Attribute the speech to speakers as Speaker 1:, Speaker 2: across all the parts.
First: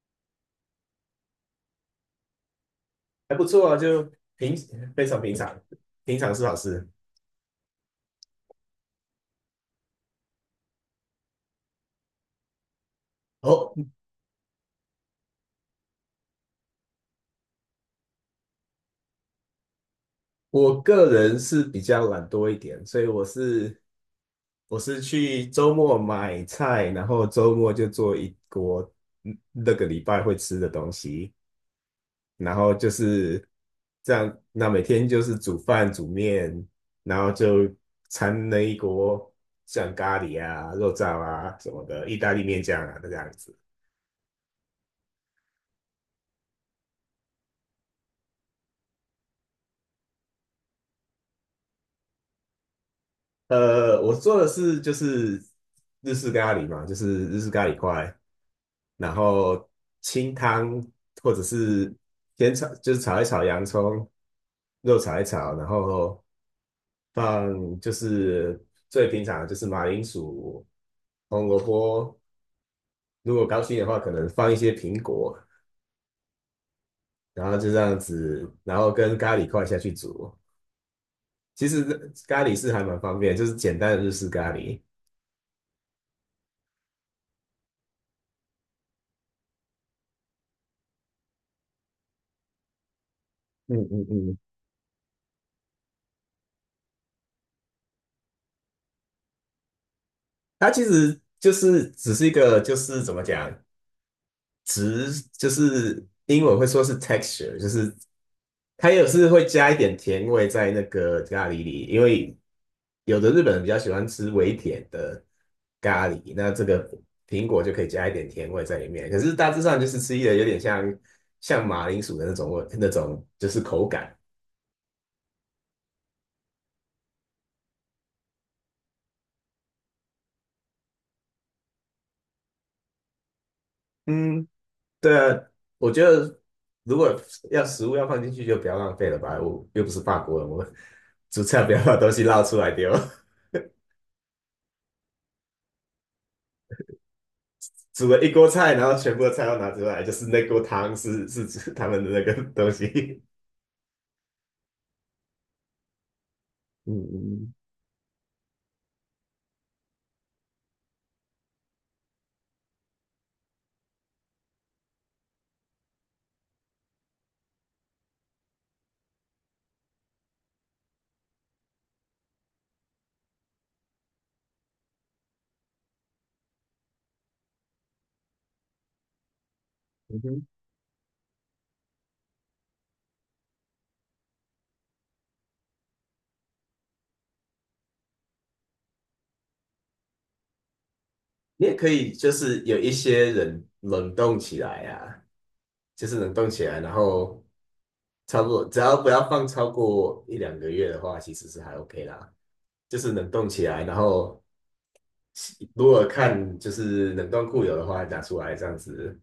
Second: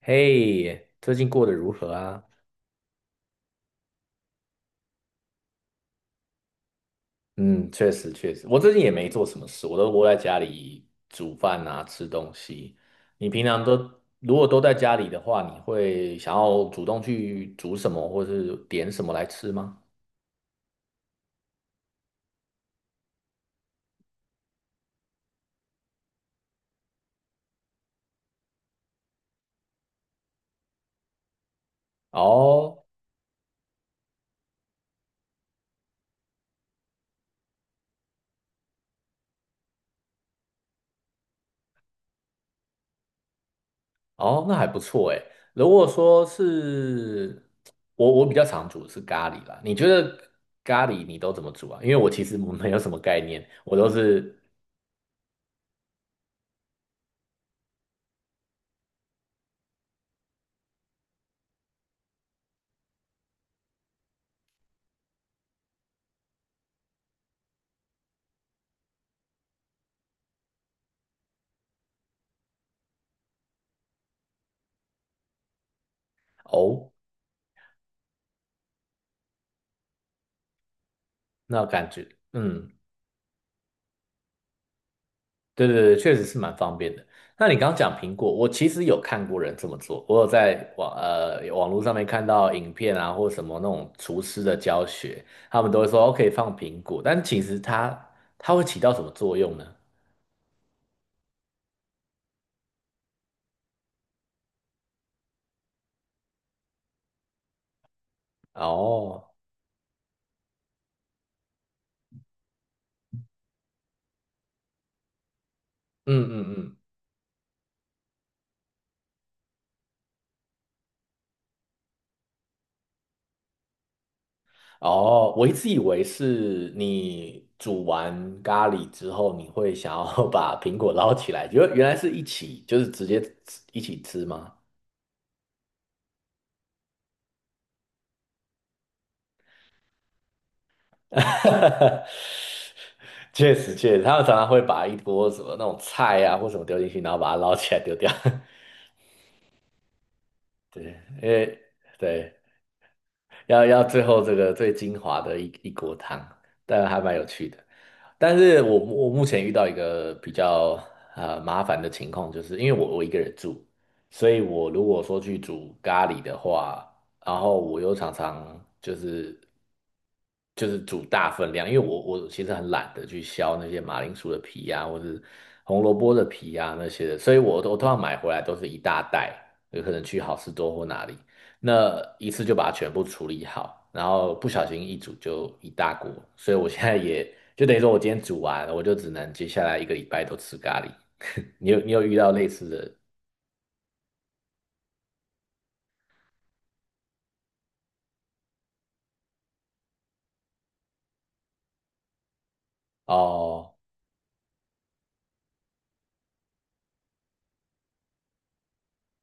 Speaker 1: 嘿，最近过得如何啊？
Speaker 2: 还不错啊，就平非常平常，平常是好事。
Speaker 1: 嗯，确实确实，我最近也没做什么事，我都窝在家里煮饭啊，吃东西。你平常
Speaker 2: 哦，
Speaker 1: 都如果都在家里的话，你会想要主动去煮什么，或是点什么来吃吗？
Speaker 2: 我个人是比较懒惰一点，所以我是去周末买菜，然后周末就做一锅那个礼拜会吃的东西，然后
Speaker 1: 哦
Speaker 2: 就是这样，那每天就是煮饭煮面，然后就掺了一锅像咖喱啊、肉燥啊什么的，意大利面酱啊这样子。
Speaker 1: 哦，那还不错哎。如果说是我，我比较常煮的是咖喱啦。你觉得咖喱你都怎么煮啊？因为我其实没有什么概念，我都
Speaker 2: 我
Speaker 1: 是。
Speaker 2: 做的是就是日式咖喱嘛，就是日式咖喱块，然后清汤或者是先炒，就是炒一炒洋葱，肉炒一炒，然后放就是最平常的就是马铃薯、红萝卜，如果高兴的话，可能放一些苹果，
Speaker 1: 哦，
Speaker 2: 然后就这样子，然后跟咖喱块下去煮。
Speaker 1: 那
Speaker 2: 其实
Speaker 1: 感觉。
Speaker 2: 咖喱
Speaker 1: 嗯。
Speaker 2: 是还蛮方便，就是简单的日式咖喱。
Speaker 1: 对对对，确实是蛮方便的。那你刚刚讲苹果，我其实有看过人这么做，我有在网络上面看到影片啊，或什么那
Speaker 2: 嗯
Speaker 1: 种
Speaker 2: 嗯
Speaker 1: 厨
Speaker 2: 嗯，
Speaker 1: 师的教学，他们都会说哦可以放苹果，但其实它会起到什么作用呢？
Speaker 2: 它其实就是只是一个，就是怎么讲，直就是英文会说是 texture，就是它也
Speaker 1: 哦，
Speaker 2: 是会加一点甜味在那个咖喱里，因为有的日本人比较喜欢吃微甜的咖
Speaker 1: 嗯
Speaker 2: 喱，那
Speaker 1: 嗯
Speaker 2: 这
Speaker 1: 嗯。
Speaker 2: 个苹果就可以加一点甜味在里面。可是大致上就是吃起来有点像马铃薯的那种味，那种就是口感。
Speaker 1: 哦，我一直以为是你煮完咖喱之后，你会想要 把苹果捞起来，原来是一起，就是直接吃一起吃
Speaker 2: 嗯，
Speaker 1: 吗？
Speaker 2: 对啊，我觉得如果要食物要放进去，就不要浪费了吧。我又不是法国人，我煮菜不要把 东西捞出来丢。
Speaker 1: 确实，确实，他们常常会把一锅什么那种菜啊或什么丢进去，然后把它捞起来丢
Speaker 2: 煮
Speaker 1: 掉。
Speaker 2: 了 一锅菜，然后全部的菜都拿出来，就是那锅
Speaker 1: 对，
Speaker 2: 汤
Speaker 1: 因
Speaker 2: 是 是
Speaker 1: 为
Speaker 2: 指他们的那
Speaker 1: 对，
Speaker 2: 个东西。
Speaker 1: 要最后这个最精华的一锅汤，但
Speaker 2: 嗯
Speaker 1: 还蛮有趣
Speaker 2: 嗯
Speaker 1: 的。但是我目前遇到一个比较麻烦的情况，就是因为我一个人住，所以我如果说去煮咖喱的话，然后我又常常就是煮大分量，因为我其实很懒得去削那些马铃薯的皮呀、或者红萝卜的皮呀、那些的，所以我通常买回来都是一大袋，有可能去
Speaker 2: 嗯
Speaker 1: 好
Speaker 2: 哼，
Speaker 1: 市多或哪里。那一次就把它全部处理好，然后不小心一煮就一大锅，所以我现在也就等于说我今天煮完，我就只能接下来一个礼拜都吃咖喱。
Speaker 2: 你
Speaker 1: 你
Speaker 2: 也
Speaker 1: 有
Speaker 2: 可
Speaker 1: 你有
Speaker 2: 以
Speaker 1: 遇到
Speaker 2: 就
Speaker 1: 类
Speaker 2: 是
Speaker 1: 似
Speaker 2: 有一
Speaker 1: 的？
Speaker 2: 些人冷冻起来啊，就是冷冻起来，然后差不多只要不要放超过一两个月的话，其实是还 OK 啦。就是冷冻起
Speaker 1: 哦
Speaker 2: 来，然后如果看就是冷冻库有的话拿出来这样子，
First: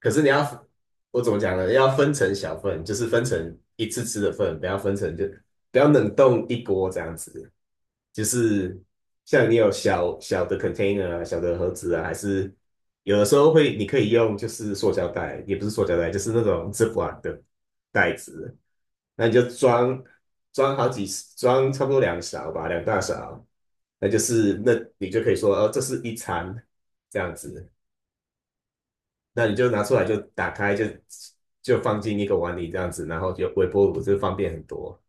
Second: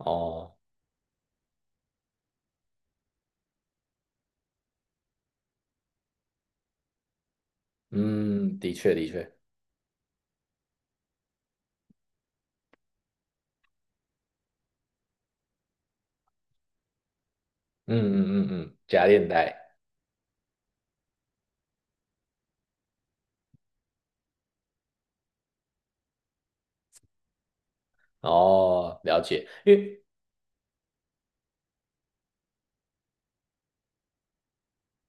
Speaker 2: 可是你要，我怎么讲呢？要分成小份，就是分成一次吃的份，不要分成就不要冷冻一锅这样子。就
Speaker 1: 嗯，的
Speaker 2: 是
Speaker 1: 确的确，
Speaker 2: 像你有小小的 container 啊，小的盒子啊，还是有的时候会，你可以用就是塑胶袋，也不是塑胶袋，就是那种 Ziploc 的
Speaker 1: 嗯
Speaker 2: 袋
Speaker 1: 嗯嗯
Speaker 2: 子，
Speaker 1: 嗯，加
Speaker 2: 那
Speaker 1: 链
Speaker 2: 你就
Speaker 1: 带，
Speaker 2: 装装好几装差不多两勺吧，两大勺，那你就可以说，哦，这是一餐这样子。
Speaker 1: 哦，了
Speaker 2: 那
Speaker 1: 解，
Speaker 2: 你就
Speaker 1: 因
Speaker 2: 拿出
Speaker 1: 为
Speaker 2: 来就打开就放进一个碗里这样子，然后就微波炉就方便很多。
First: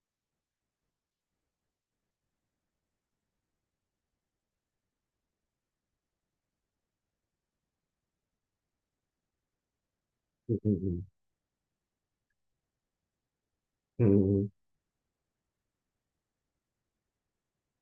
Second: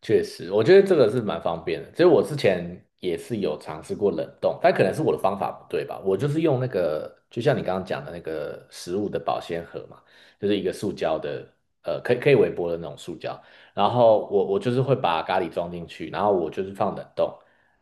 Speaker 1: 确实，我觉得这个是蛮方便的。其实我之前也是有尝试过冷冻，但可能是我的方法不对吧。我就是用那个，就像你刚刚讲的那个食物的保鲜盒嘛，就是
Speaker 2: 嗯
Speaker 1: 一个
Speaker 2: 嗯
Speaker 1: 塑
Speaker 2: 嗯
Speaker 1: 胶的，可以微波的那种塑胶。然后我
Speaker 2: 嗯
Speaker 1: 我就是会把咖喱装进去，然后我就是放冷冻，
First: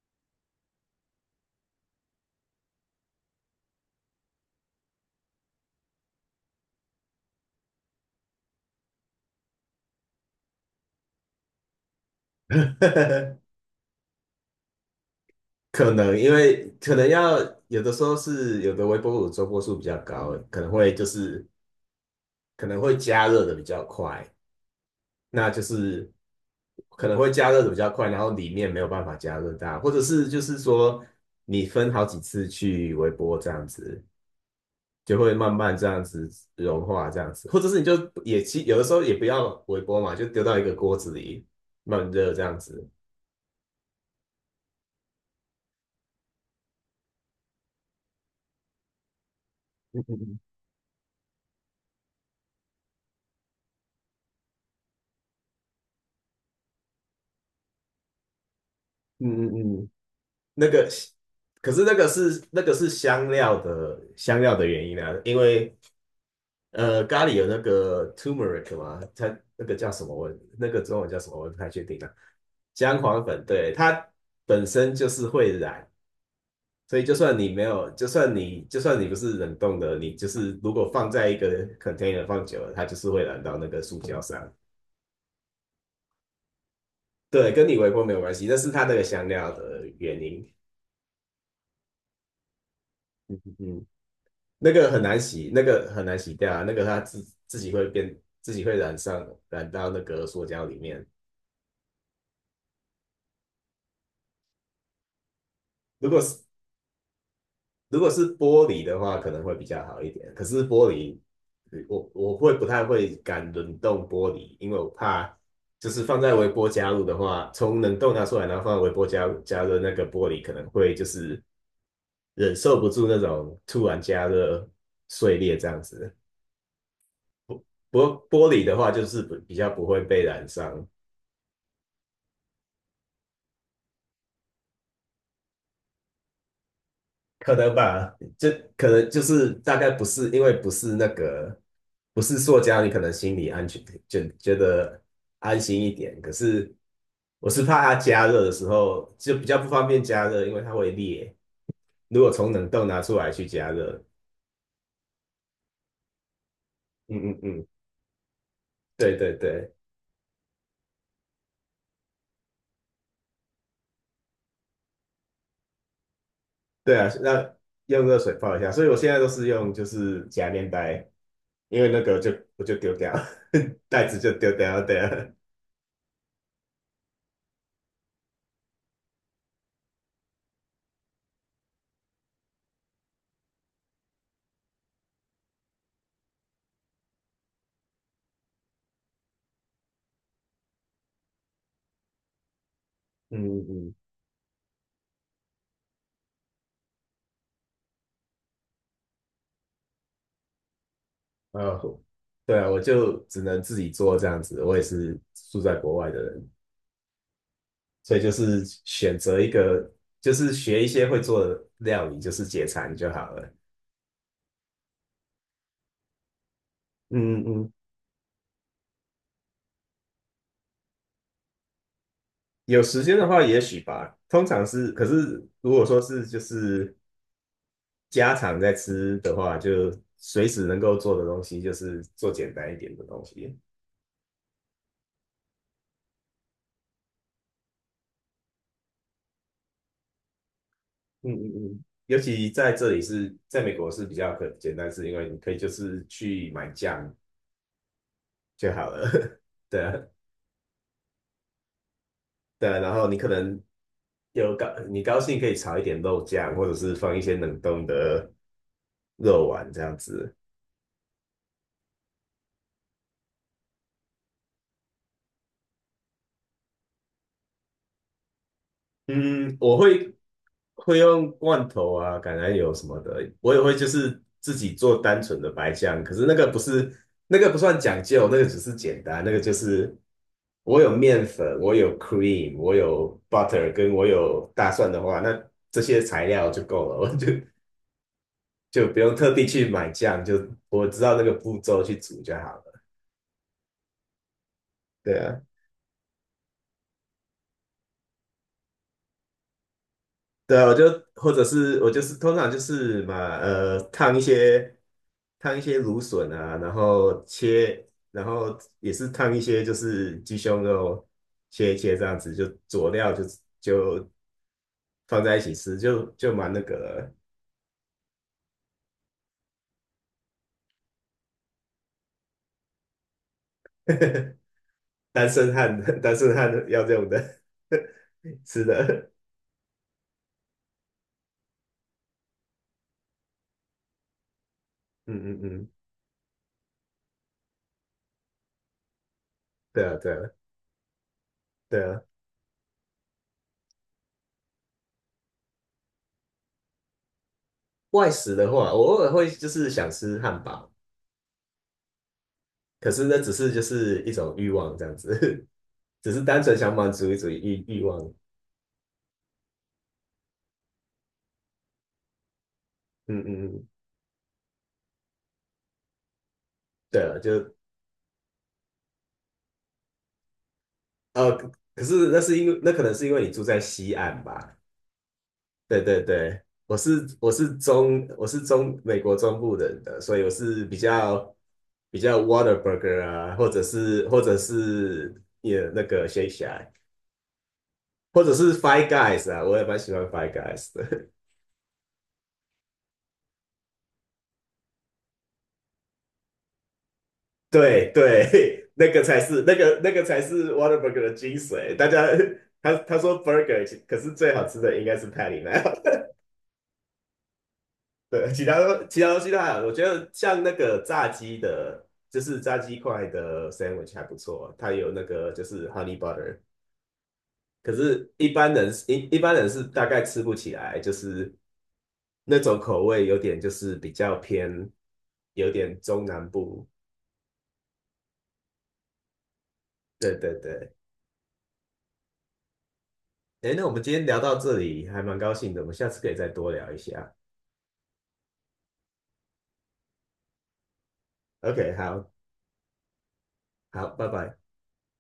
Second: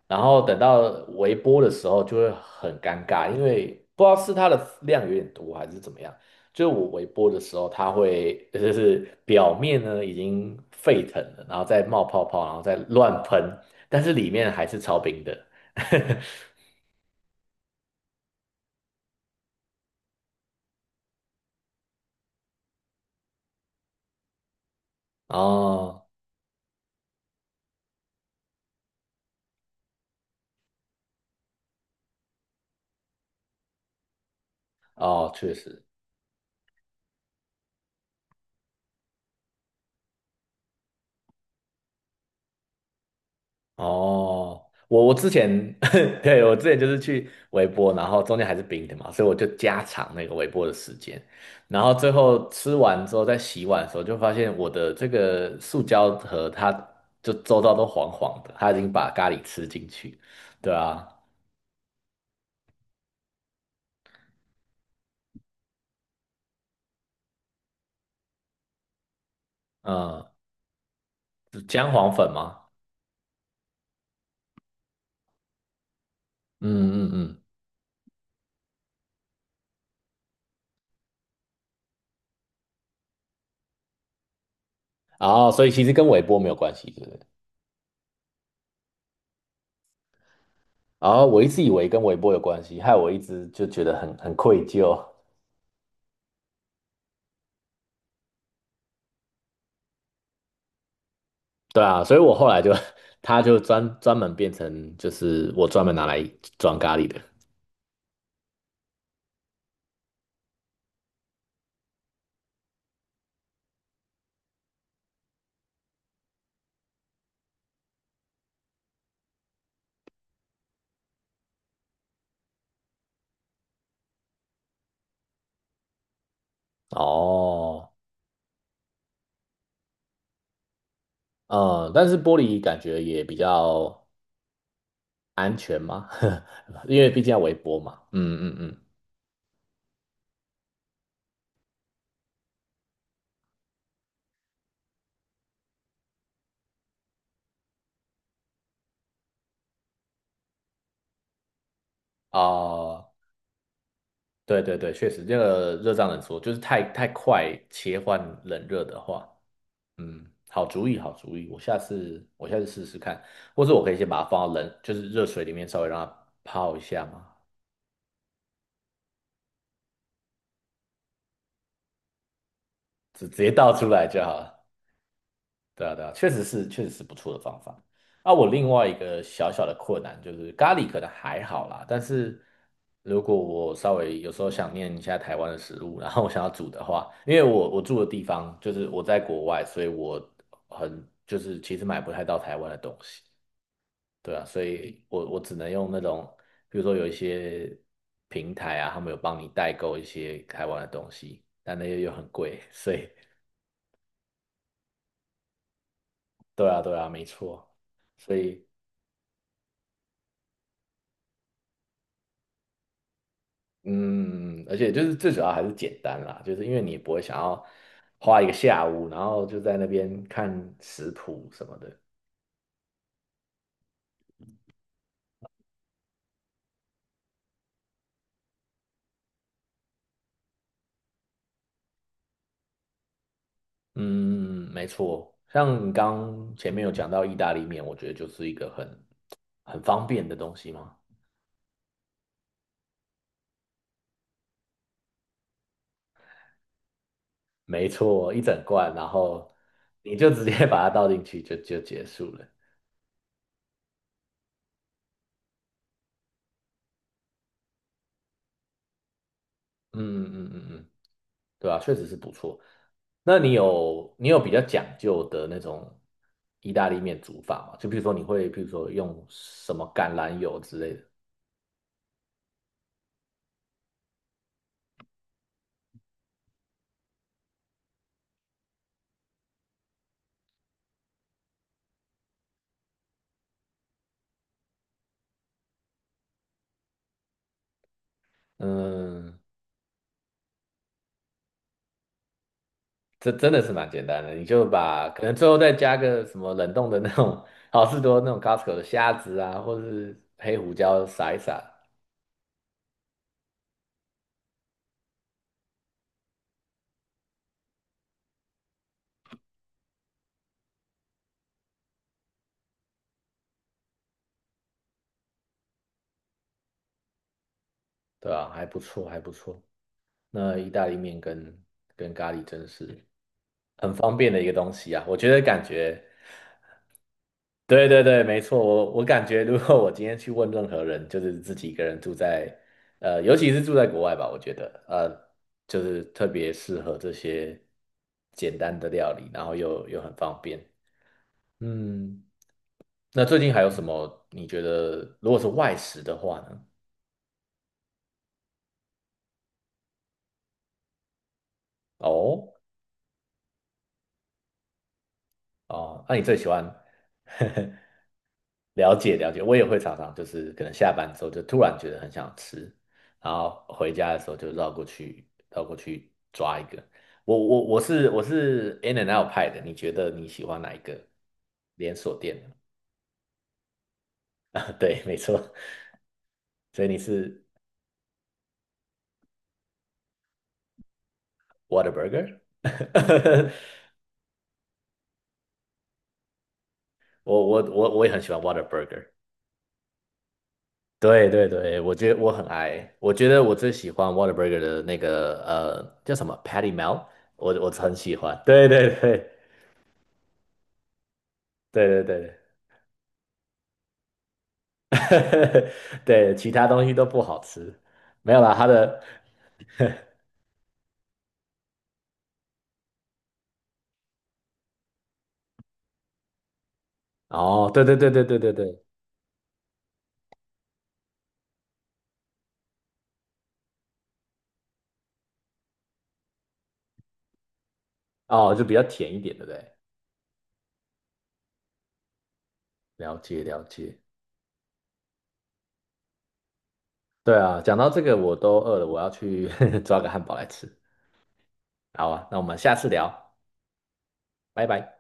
Speaker 1: 然后等到微波的时候就会很尴尬，因为不知道是它的量有点多还是怎么样。就是我微波的时候，它会就是表面呢已经沸腾了，然后再冒泡泡，然后再
Speaker 2: 嗯
Speaker 1: 乱
Speaker 2: 嗯，
Speaker 1: 喷，但是里面还是超冰的。
Speaker 2: 可 能因为可能要有的时候是有的微波炉周波数比较高，可能会就是可能会加热的比较快，那就
Speaker 1: 哦
Speaker 2: 是可能会加热的比较快，然后里面没有办法加热到，或者是就是说你分好几次去微波这样子。就
Speaker 1: 哦，
Speaker 2: 会
Speaker 1: 确
Speaker 2: 慢慢
Speaker 1: 实。
Speaker 2: 这样子融化，这样子，或者是你就也其有的时候也不要微波嘛，就丢到一个锅子里慢热这样子。
Speaker 1: 哦，我之前 对我之前就是去微波，然后中间还是冰的嘛，所以我就加
Speaker 2: 嗯
Speaker 1: 长那个
Speaker 2: 嗯
Speaker 1: 微波的时间，然后最后吃完之后在洗碗的时候，就发现我的这个塑胶盒它就周遭都黄黄的，它已经把咖喱
Speaker 2: 嗯，嗯
Speaker 1: 吃
Speaker 2: 嗯
Speaker 1: 进
Speaker 2: 嗯，
Speaker 1: 去，
Speaker 2: 那
Speaker 1: 对
Speaker 2: 个，
Speaker 1: 啊。
Speaker 2: 可是那个是香料的原因啊，因为咖喱有那个 turmeric 嘛，它那个叫什么
Speaker 1: 嗯，
Speaker 2: 我那个中文叫什么我不太确
Speaker 1: 姜
Speaker 2: 定
Speaker 1: 黄
Speaker 2: 啊，
Speaker 1: 粉吗？
Speaker 2: 姜黄粉，对，它本身就是会染，所以
Speaker 1: 嗯嗯
Speaker 2: 就算
Speaker 1: 嗯，
Speaker 2: 你没有，就算你就算你不是冷冻的，你就是如果放在一个 container 放久了，它就是会染到那个塑胶上。
Speaker 1: 哦，所以其实跟微波没有关系，对不对？
Speaker 2: 对，跟你微波没有关系，那是它那个香料的原因。
Speaker 1: 哦，我一直以为跟微波有关系，害我一直就觉
Speaker 2: 嗯，
Speaker 1: 得很愧
Speaker 2: 那个
Speaker 1: 疚。
Speaker 2: 很难洗，那个很难洗掉啊，那个它自己会变，自己会染到那个塑胶里面。
Speaker 1: 对啊，所以我后来就，它就专门变成就是我专门拿
Speaker 2: 如果
Speaker 1: 来
Speaker 2: 是
Speaker 1: 装咖喱的。
Speaker 2: 如果是玻璃的话，可能会比较好一点。可是玻璃，我会不太会敢冷冻玻璃，因为我怕就是放在微波加热的话，从冷冻拿出来，然后放在微波加热，那个玻璃可能会就是忍受不住那种突然加热碎裂这样子。
Speaker 1: 哦，
Speaker 2: 不过玻璃的话，就是比较不会被染伤。
Speaker 1: 嗯，但是玻璃感觉也比较安全嘛，因为毕竟要微
Speaker 2: 可能
Speaker 1: 波嘛。
Speaker 2: 吧，
Speaker 1: 嗯
Speaker 2: 就
Speaker 1: 嗯嗯，
Speaker 2: 可能就是大概不是因为不是那个不是塑胶，你可能心里安全就觉得安心一点。可是我是怕它加热的时候就比较不方便加热，因为它会裂。如果从冷冻拿
Speaker 1: 哦，
Speaker 2: 出来去加热，
Speaker 1: 对对对，确实，这个热胀冷缩，就是太太
Speaker 2: 嗯嗯
Speaker 1: 快
Speaker 2: 嗯，
Speaker 1: 切换冷热的
Speaker 2: 对
Speaker 1: 话。
Speaker 2: 对对，
Speaker 1: 嗯，好主意，好主意，我下次试试看，或者我可以先把它放到冷，就是热水里面稍微让它泡一
Speaker 2: 对
Speaker 1: 下
Speaker 2: 啊，
Speaker 1: 嘛，
Speaker 2: 那用热水泡一下。所以我现在都是用就是夹面袋，因为那个就我就丢掉，
Speaker 1: 直接倒出 来
Speaker 2: 袋子
Speaker 1: 就
Speaker 2: 就
Speaker 1: 好
Speaker 2: 丢
Speaker 1: 了。
Speaker 2: 掉，对啊，
Speaker 1: 对啊，对啊，确实是不错的方法。啊，我另外一个小小的困难就是咖喱可能还好啦，但是如果我稍微有时候想念一下台湾的食物，然后我想要煮的话，因为我住的地方就是我在国外，所以我很就是其实买不太到台湾的东西。
Speaker 2: 嗯嗯嗯。
Speaker 1: 对啊，所以我只能用那种，比如说有一些平台啊，他们有帮你代购一些台湾的东西，但
Speaker 2: 呃，
Speaker 1: 那些又很
Speaker 2: 对
Speaker 1: 贵，
Speaker 2: 啊，我
Speaker 1: 所以
Speaker 2: 就只能自己做这样子。我也是住在国外的人，
Speaker 1: 对啊，对啊，没错，
Speaker 2: 所以就
Speaker 1: 所
Speaker 2: 是
Speaker 1: 以
Speaker 2: 选择一个，就是学一些会做的料理，就是解馋就好了。
Speaker 1: 嗯，而且就是最主要还是简单啦，就是因为你也不会想
Speaker 2: 嗯
Speaker 1: 要
Speaker 2: 嗯，
Speaker 1: 花一个下午，然后就在那边看食谱什么的。
Speaker 2: 有时间的话，也许吧。通常是，可是如果说是就是家常在吃的话，就随时能够做的东西，就是做简单一点的东西。
Speaker 1: 嗯，没错，像你刚前面有讲到意大利面，我觉得就是一个很方便的东西嘛。
Speaker 2: 嗯嗯嗯。尤其在这里是，在美国是比较简单，是因为你可以就是去买酱
Speaker 1: 没错，一整
Speaker 2: 就好
Speaker 1: 罐，然
Speaker 2: 了。
Speaker 1: 后
Speaker 2: 对啊，
Speaker 1: 你就直接 把它倒进去就，就结束了。
Speaker 2: 对啊然后你可能你高兴可以炒一点肉酱，或者是放一些冷冻的肉丸这样
Speaker 1: 嗯
Speaker 2: 子。
Speaker 1: 嗯嗯嗯，对啊，确实是不错。那你有比较讲究的那种意大利面煮法吗？就比如说你会，比如说用
Speaker 2: 嗯，
Speaker 1: 什
Speaker 2: 我
Speaker 1: 么
Speaker 2: 会
Speaker 1: 橄榄油之类
Speaker 2: 会
Speaker 1: 的。
Speaker 2: 用罐头啊、橄榄油什么的，我也会就是自己做单纯的白酱，可是那个不算讲究，那个只是简单，那个就是我有面粉，我有 cream，我有 butter，跟我有大蒜的话，那这些材料就够了，我就就不用特
Speaker 1: 嗯，
Speaker 2: 地去买酱，就我知道那个步骤去煮就好了。
Speaker 1: 这真的是蛮简单的，你就把
Speaker 2: 对
Speaker 1: 可能
Speaker 2: 啊，
Speaker 1: 最后再加个什么冷冻的那种好事多那种 Costco 的虾子啊，或者是黑
Speaker 2: 对啊，
Speaker 1: 胡
Speaker 2: 我就
Speaker 1: 椒撒
Speaker 2: 或
Speaker 1: 一
Speaker 2: 者
Speaker 1: 撒，
Speaker 2: 是我就是通常就是嘛，呃，烫一些芦笋啊，然后切，然后也是烫一些就是鸡胸肉，切一切这样子，就佐料就就放在一起吃，就蛮那个了
Speaker 1: 对啊，还不错，还不错。那意大利面跟咖喱真是很方便 的一个东西啊！我
Speaker 2: 单
Speaker 1: 觉得
Speaker 2: 身
Speaker 1: 感
Speaker 2: 汉
Speaker 1: 觉，
Speaker 2: 单身汉要用的
Speaker 1: 对对对，没 错。
Speaker 2: 吃
Speaker 1: 我
Speaker 2: 的，
Speaker 1: 感觉，如果我今天去问任何人，就是自己一个人住在，呃，尤其是住在国外吧，我觉得，呃，
Speaker 2: 嗯嗯嗯，
Speaker 1: 就是特别适合这些简单的料理，然后
Speaker 2: 对
Speaker 1: 又
Speaker 2: 啊
Speaker 1: 又
Speaker 2: 对
Speaker 1: 很
Speaker 2: 啊
Speaker 1: 方便。
Speaker 2: 对啊。
Speaker 1: 嗯，那最近还有什么？你觉得如果是外食的话呢？
Speaker 2: 外食的话，我偶尔会就是想吃汉堡，
Speaker 1: 哦
Speaker 2: 可是那只是就是一种欲望这样子，
Speaker 1: 哦，
Speaker 2: 只
Speaker 1: 那你
Speaker 2: 是
Speaker 1: 最
Speaker 2: 单
Speaker 1: 喜
Speaker 2: 纯
Speaker 1: 欢？
Speaker 2: 想满足一种欲 欲望。
Speaker 1: 了解了解，我也会常常就是可能下班之后就突然觉得很想吃，
Speaker 2: 嗯
Speaker 1: 然
Speaker 2: 嗯
Speaker 1: 后
Speaker 2: 嗯，
Speaker 1: 回家的时候就绕过去抓一个。
Speaker 2: 对了，
Speaker 1: 我
Speaker 2: 就
Speaker 1: 我我是我是 In and Out 派的，你觉得你喜欢哪一个
Speaker 2: 呃，可
Speaker 1: 连
Speaker 2: 是
Speaker 1: 锁
Speaker 2: 那是
Speaker 1: 店
Speaker 2: 因
Speaker 1: 呢？
Speaker 2: 为那可能是因为你住在西岸 吧？
Speaker 1: 啊，对，没错，
Speaker 2: 对对对，我
Speaker 1: 所以你
Speaker 2: 是我
Speaker 1: 是
Speaker 2: 是中我是中美国中部人的，所以我是比较
Speaker 1: w h a t e r b
Speaker 2: 比
Speaker 1: u r g e
Speaker 2: 较 Whataburger 啊，或
Speaker 1: r。
Speaker 2: 者是或者是也那个 Shake Shack，
Speaker 1: 我也很
Speaker 2: 或
Speaker 1: 喜
Speaker 2: 者
Speaker 1: 欢 w h a
Speaker 2: 是
Speaker 1: t e r b u r
Speaker 2: Five
Speaker 1: g e r。
Speaker 2: Guys 啊，我也蛮喜欢 Five Guys 的。
Speaker 1: 对对对，我觉得我很爱，我觉得我最喜欢 w h a t e r b u r g e r 的那个叫什么 Patty Melt，我
Speaker 2: 对
Speaker 1: 很喜欢。对
Speaker 2: 对，
Speaker 1: 对
Speaker 2: 那个才
Speaker 1: 对
Speaker 2: 是那个那个才是 w a t e r b u r g e r 的精髓。
Speaker 1: 对
Speaker 2: 大
Speaker 1: 对
Speaker 2: 家
Speaker 1: 对。
Speaker 2: 他说 burger，可是最好吃的应该是 patty m e l
Speaker 1: 对，其他东西都不好吃，没
Speaker 2: 对，
Speaker 1: 有啦，它的。
Speaker 2: 其他东西都还好。我觉得像那个炸鸡的，就是炸鸡块的 sandwich 还不错，它有那个就是 honey butter。
Speaker 1: 哦，
Speaker 2: 可
Speaker 1: 对对对
Speaker 2: 是，
Speaker 1: 对
Speaker 2: 一
Speaker 1: 对对
Speaker 2: 般人
Speaker 1: 对。
Speaker 2: 一一般人是大概吃不起来，就是那种口味有点就是比较偏，有点中南部。
Speaker 1: 哦，就比较甜一点，对不对？
Speaker 2: 对对对。
Speaker 1: 了解
Speaker 2: 哎，
Speaker 1: 了
Speaker 2: 那我们今
Speaker 1: 解，
Speaker 2: 天聊到这里，还蛮高兴的，我们下次可以再多聊一下。
Speaker 1: 对啊，讲到这个我都饿了，我要去 抓个汉堡来吃。
Speaker 2: OK，
Speaker 1: 好
Speaker 2: 好，
Speaker 1: 啊，那我们下次聊，
Speaker 2: 好，拜拜。
Speaker 1: 拜拜。